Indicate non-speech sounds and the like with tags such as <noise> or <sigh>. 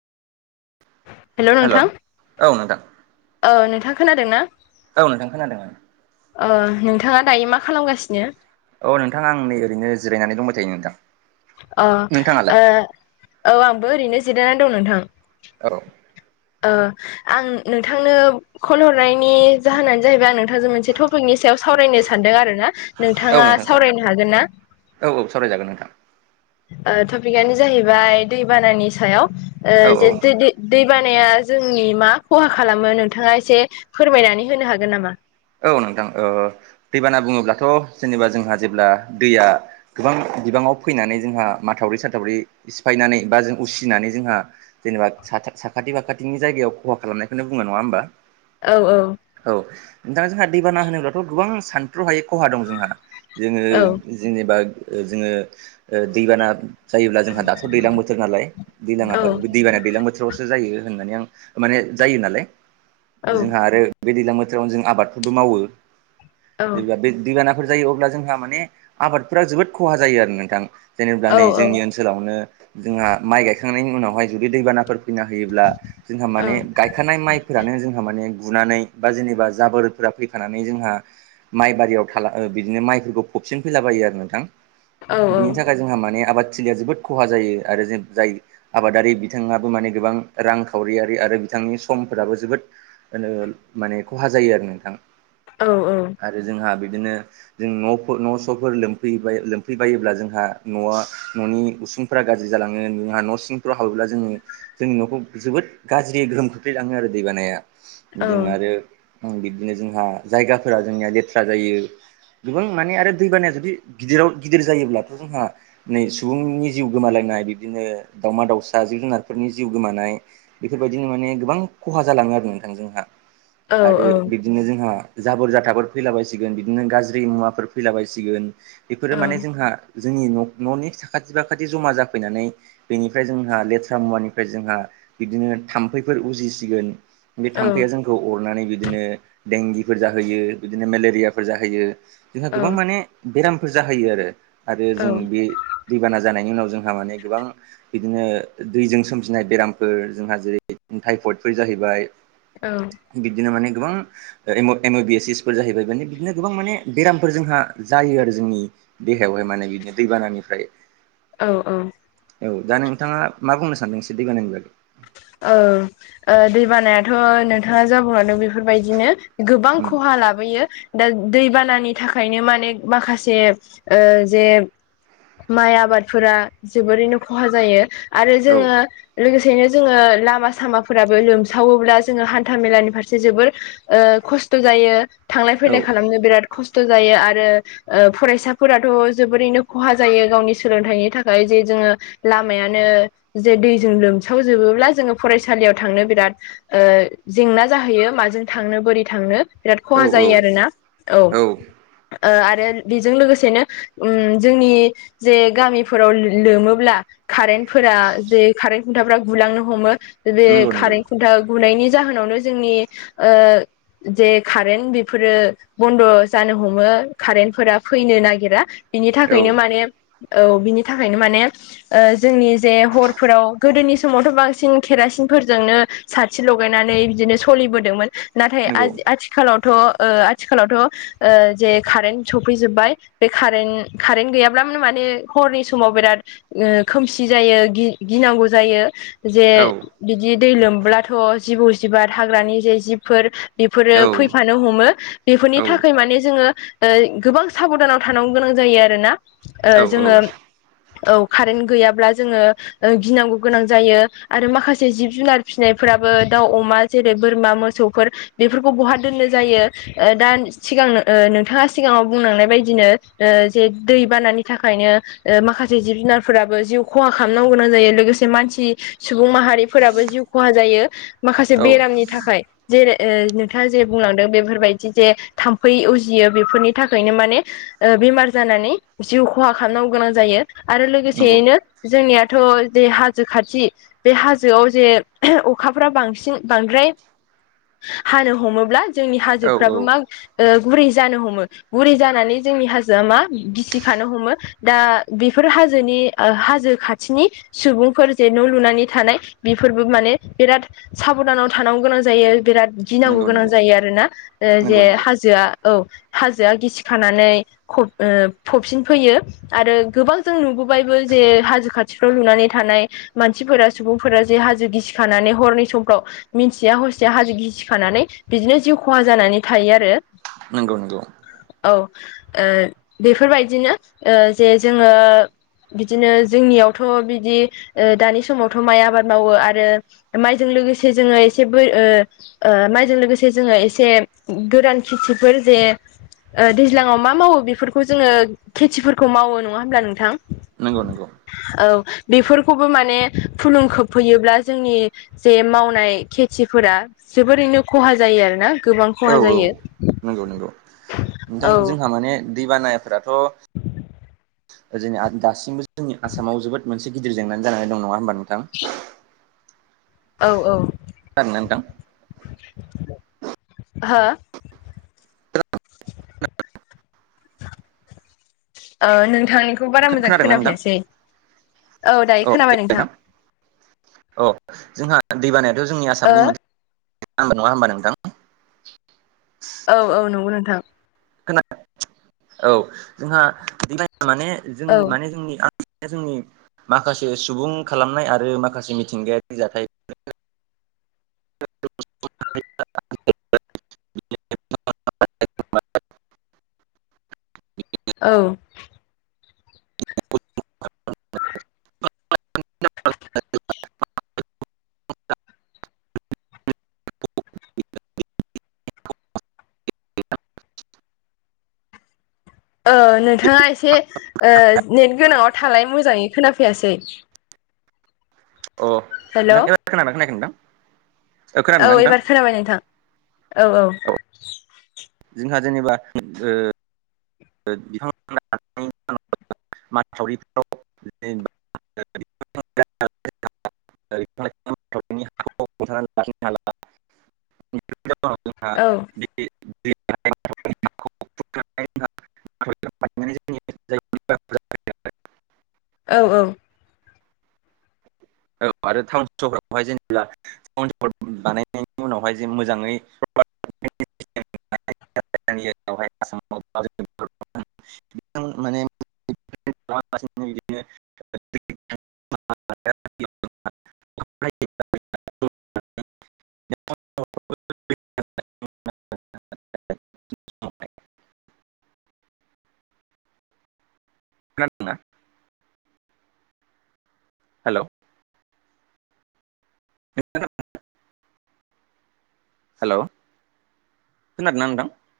हेल' नोंथां औ नोंथां औ नोंथाङा खोनादों ना? गाव नोंथां खोनादोंमोन औ ओ नोंथाङा दायो मा खालामगासिनो? औ नोंथां आं नै ओरैनो जिरायनानै दंबाय थायो नोंथां। अ नोंथाङालाय ओ औ आंबो ओरैनो जिरायनानै दं नोंथां। औ ओ आं नोंथांनो कन हरनायनि जाहोनानो जाहैबाय आं नोंथांजों मोनसे टपिकनि सायाव सावरायनो सानदों आरो शना औ नोंथाङा नोंथां सार सावरायनो हागोन ना? औ औ सावराय जागोन नोंथां। टपिकआनो जाहैबाय दैबानानि सायाव औ जे दै बानाया जोंनि मा खहा खालामो नोंथाङा एसे फोरमायनानै होनो हागोन नामा औ नोंथां दैबाना बुङोब्लाथ' जेनेबा जोंहा जेब्ला दैया गोबां बिबाङाव फैनानै जोंहा माथावरि साथावरि सिफायनानै बा जों उसिनानै जोंहा जेनेबा साखाथि फाखाथिनि जायगायाव खहा खालामनायखौनो बुङो नङा होमबा। औ औ औ नोंथाङा जोंहा दैबाना होनोब्लाथ' गोबां सानथ्रुहायै खहा दं जोंहा जोङो औ जेनेबा जोङो दैबाना जायोब्ला जोंहा दाथ' दैजलां बोथोर नालाय दैलाङा औ दैबाना दैलां बोथोरावसो जायो होननानै आं माने जायो नालाय औ जोंहा आरो बे दैज्लां बोथोरावनो जों आबादफोरबो मावो औ जेनेबा बे दैबाना जायो अब्ला जोंहा माने आबादफोरााव जोबोद खहा जायो आरो नोंथां जेनेबा औ नै जोंनि ओन ओनसोलावनो जोंहा माइ गायखांनायनि उनावहाय जुदि दैबानाफोर फैना होयोब्ला जोंहा माने औ गायखानाय माइफोरानो जोंहा माने गुनानै बा जेनेबा जाबोरदफोरा फैखानानै जोंहा माइ बारियाव थाला बिदिनो माइफोरखौ फबसिन फैलाबायो आरो नोंथां औ औ बिनि थाखाय जोंहा माने आबादथिलिया जोबोद खहा जायो आरो जों जाय आबादारि बिथाङाबो माने गोबां रांखावरियारि आरो बिथांनि समफोराबो जोबोद <unintelligible> माने खहा जायो आरो नोंथां। औ औ आरो जोंहा बिदिनो जों न' न' स'फोर लोमफै- लोमफैबायोब्ला जोंहा न'आव न'नि उसुं फोरा गाज्रि जालाङो जोंहा न' सिंफोराव हाबोब्ला जोङो जोंनि न'खौ जोबोद गाज्रि गोहोम खोख्लैलाङो आरो दै बानाया औ जोङो आरो बिबदिनो जोंहा जायगाफोरा जोंनिया लेथ्रा जायो। गोबां माने आरो दैबानाया जुदि गिदिराव गिदिर जायोब्लाथ' जोंहा नै सुबुंनि जिउ गोमालायनाय बिदिनो दाउमा दाउसा जिब जुनारफोरनि जिउ गोमानाय बेफोरबायदिनो माने गोबां खहा जालाङो आरो नोंथांजोंहा औ आरो बि बिदिनो जोंहा जाबोर जाथाफोर फैला बसिगोन बिदिनो गाज्रि मुवाफोर फैला बसिगोन। औ बेफोरो माने जोंहा जोंनि न'नि साखाथि बाखाथि जमा जाफैनानै बेनिफ्राय जोंहा लेथ्रा मुवानिफ्राय जोंहा बिदिनो थाम्फैफोर उजिसिगोन बे थाम्फैया जोंखौ अरनानै बिदिनो देंगिफोर जाहैयो बिदिनो मेलेरियाफोर जाहोयो जोंहा गोबां माने बेरामफोर जाहैयो आरो आरो जों औ बे दैबाना जानायनि उनाव जोंहा माने गोबां बिदिनो दैजों सोमजिनाय बेरामफोर जोंहा जेरै थाइपडफोर जाहैबाय औ बिदिनो माने गोबां एम अ बि एस एसफोर जाहैबाय माने बिदिनो गोबां माने बेरामफोर जोंहा जायो आरो जोंनि देहायावहाय माने बिदिनो दैबानानिफ्राय औ औ औ दा नोंथाङा मा बुंनो सानदों एसे दै बानानि बागै औ ओ दै बानायाथ' नोंथाङा जा बुंलांदों बेफोरबायदिनो गोबां उम खहा लाबोयो दा दैबानानि थाखायनो माने माखासे ओ जे माइ आबादफोरा जोबोरैनो खहा जायो आरो औ जोङो लोगोसेनो जोङो लामा सामाफोराबो लोमसावोब्ला जोङो हान्था मेलानि फारसे जोबोर ओ खस्थ' जायो थांलाय औ फैलाय खालामनो बिराद खस्थ' जायो आरो ओ फरायसाफोराथ' जोबोरैनो खहा जायो गावनि सोलोंथाइनि थाखाय जे जोङो लामायानो जे दैजों लोमसावजोबोब्ला जोङो फरायसालियाव थांनो बिराद ओ जेंना जाहैयो माजों थांनो बोरै थांनो बिराद औ खहा औ जायो आरोना औ ओ आरो बेजों लोगोसेनो ओम जोंनि जे गामिफोराव लोमोब्ला कारेन्ट फोरा जे कारेन्ट खुन्थाफोरा गुलांनो हमो बे नंगौ नंगौ कारेन्ट खुन्था गुनायनि जाहोनावनो जोंनि ओ जे कारेन्ट बेफोरो बन्द' जानो हमो कारेन्टफोरा फैनो नागिरा बिनि औ थाखायनो माने औ बिनि थाखायनो माने ओ जोंनि जे हरफोराव गोदोनि समावथ' बांसिन केरासिनफोरजोंनो साथि लगायनानै बिदिनो सोलिबोदोंमोन। नाथाय ओ नंगौ आथिखालावथ' आथिखालावथ' ओ जे कारेन्ट सफैजोबबाय। बे कारन् कारेन्ट गैयाब्लानो माने हरनि समाव बिराद ओ खोमसि जायो गिनांगौ जायो जे औ बिदि दै लोमब्लाथ' जिबौ जिबार हाग्रानि जे जिबफोर बेफोरो औ फैफानो हमो बेफोरनि औ थाखाय माने जोङो ओ गोबां साबधानाव थानांगौ गोनां जायो आरोना औ जोङो औ कारेन्ट गैयाब्ला जोङो गिनांगौ गोनां जायो आरो माखासे जिब जुनार फिसिनायफोराबो दाउ अमा जेरै बोरमा मोसौफोर बेफोरखौ बहा दोननो जायो। ओ दा सिगां ओ नोंथाङा सिगाङाव बुंलांनाय बायदिनो जे दै बानानि थाखायनो ओ माखासे जिब जुनारफोराबो जिउ खहा खालामनांग गोनां जायो लोगोसे मानसि सुबुं माहारिफोराबो जिउ खहा जायो माखासे औ बेरामनि थाखाय जेरै नोंथाङा जे बुंलांदों बेफोरबायदि जे थाम्फै उजियो बेफोरनि थाखायनो माने ओ बेमार जानानै जिउ खहा खालामनांगौ गोनां जायो। आरो नंगौ लोगोसेयैनो जोंनियाथ' जे हा हाजो खाथि बे हाजोआव जे अखाफ्रा बांसिन बांद्राय हानो हमोब्ला जोंनि औ औ हाजोफ्राबो मा ओ गुरै जानो हमो गुरै जानानै जोंनि हाजोआ मा गिसिखानो हमो। दा बेफोर हाजोनि हाजो खाथिनि सुबुं फोर जे न' लुनानै थानाय बेफोरबो माने बिराद साबधानाव थानांगौ गोनां जायो बिराद गिनांगौ नंगौ गोनां नंगौ जायो आर ना जे नंगौ नंगौ हाजोआ औ हाजोआ गिसि खानानै फब ओ सिनफैयो आरो गोबां जों नुबोबायबो जे हाजो खाथिफ्राव लुनानै थानाय मानसिफोरा सुबुंफोरा जे हाजो गिसिखानानै हरनि समफ्राव मिन्थिया हसिया हाजो गिसि खानानै बिदिनो जिउ खहा जानानै थायो आरो। नंगौ नंगौ औ ओ बेफोरबायदिनो ओ जे जोङो बिदिनो जोंनियावथ' बिदि दानि समावथ' माइ आबाद मावो आरो माइजों लोगोसे जोङो एसे बोर ओ माइजों लोगोसे जोङो एसे गोरान खेथिफोर जे ओ दैज्लाङाव मा मावो बेफोरखौ जोङो खेथिफोरखौ मावो नङा होमब्ला नोंथां? नंगौ नंगौ औ बेफोरखौबो माने खुलुं खोबफैयोब्ला जोंनि जे मावनाय खेथिफोरा जोबोरैनो खहा जायो आरोना गोबां औ खहा औ जायो। नंगौ नंगौ नोंथां औ जोंहा माने दैबानायाफोराथ'ओ जों दासिमबो जोंनि आसामाव जोबोद मोनसे गिदिर जनानै जानानै दं नङा होनोमबा नोंथां? <inaudible> औ औ खोनादों ना नोंथां? हो औ नोंथांनि बेखौ बारा मोजां खोनादोंना नोंथां खोनाफैयासै औ दायो खोनाबाय नोंथां। अ जोंहा दै बानायाथ' जोंनि ओ आसामनि मोनसे नाम्बार नङा होमबा नोंथां? औ औ नंगौ नोंथां खोनादों औ जोंहा माने जों औ माने जोंनि जोंनि माखासे सुबुं खालामनाय आरो माखासे मिथिंगायारि जाथाय <unintelligible> औ <unintelligible> <unintelligible> <unintelligible> नोंथांङा एसे नेट गोनांङाव थालाय मोजांङै खोनाफैयासै अ हेल' नोंथां एबार खोनादों ना खोनायाखै नोंथां ओ औ खोनादोंना नोंथां एबार खोनाबाय नोंथां औ औ जोंहा जेनेबा बिथांमोना हा मानासावरिफ्राव जबा <unintelligible> <unintelligible> औ <inaudible> <unintelligible> जायगायाव औ औ औ आरो टाउन सहरावहाय जेनेबा <unintelligible> बानायनायनि उनावहाय जे मोजांङै <inaudible> <unintelligible> <unintelligible> <unintelligible> <unintelligible> <unintelligible> <unintelligible> खोनादोंना हेलौ हेलौ' खोनादोंना नोंथां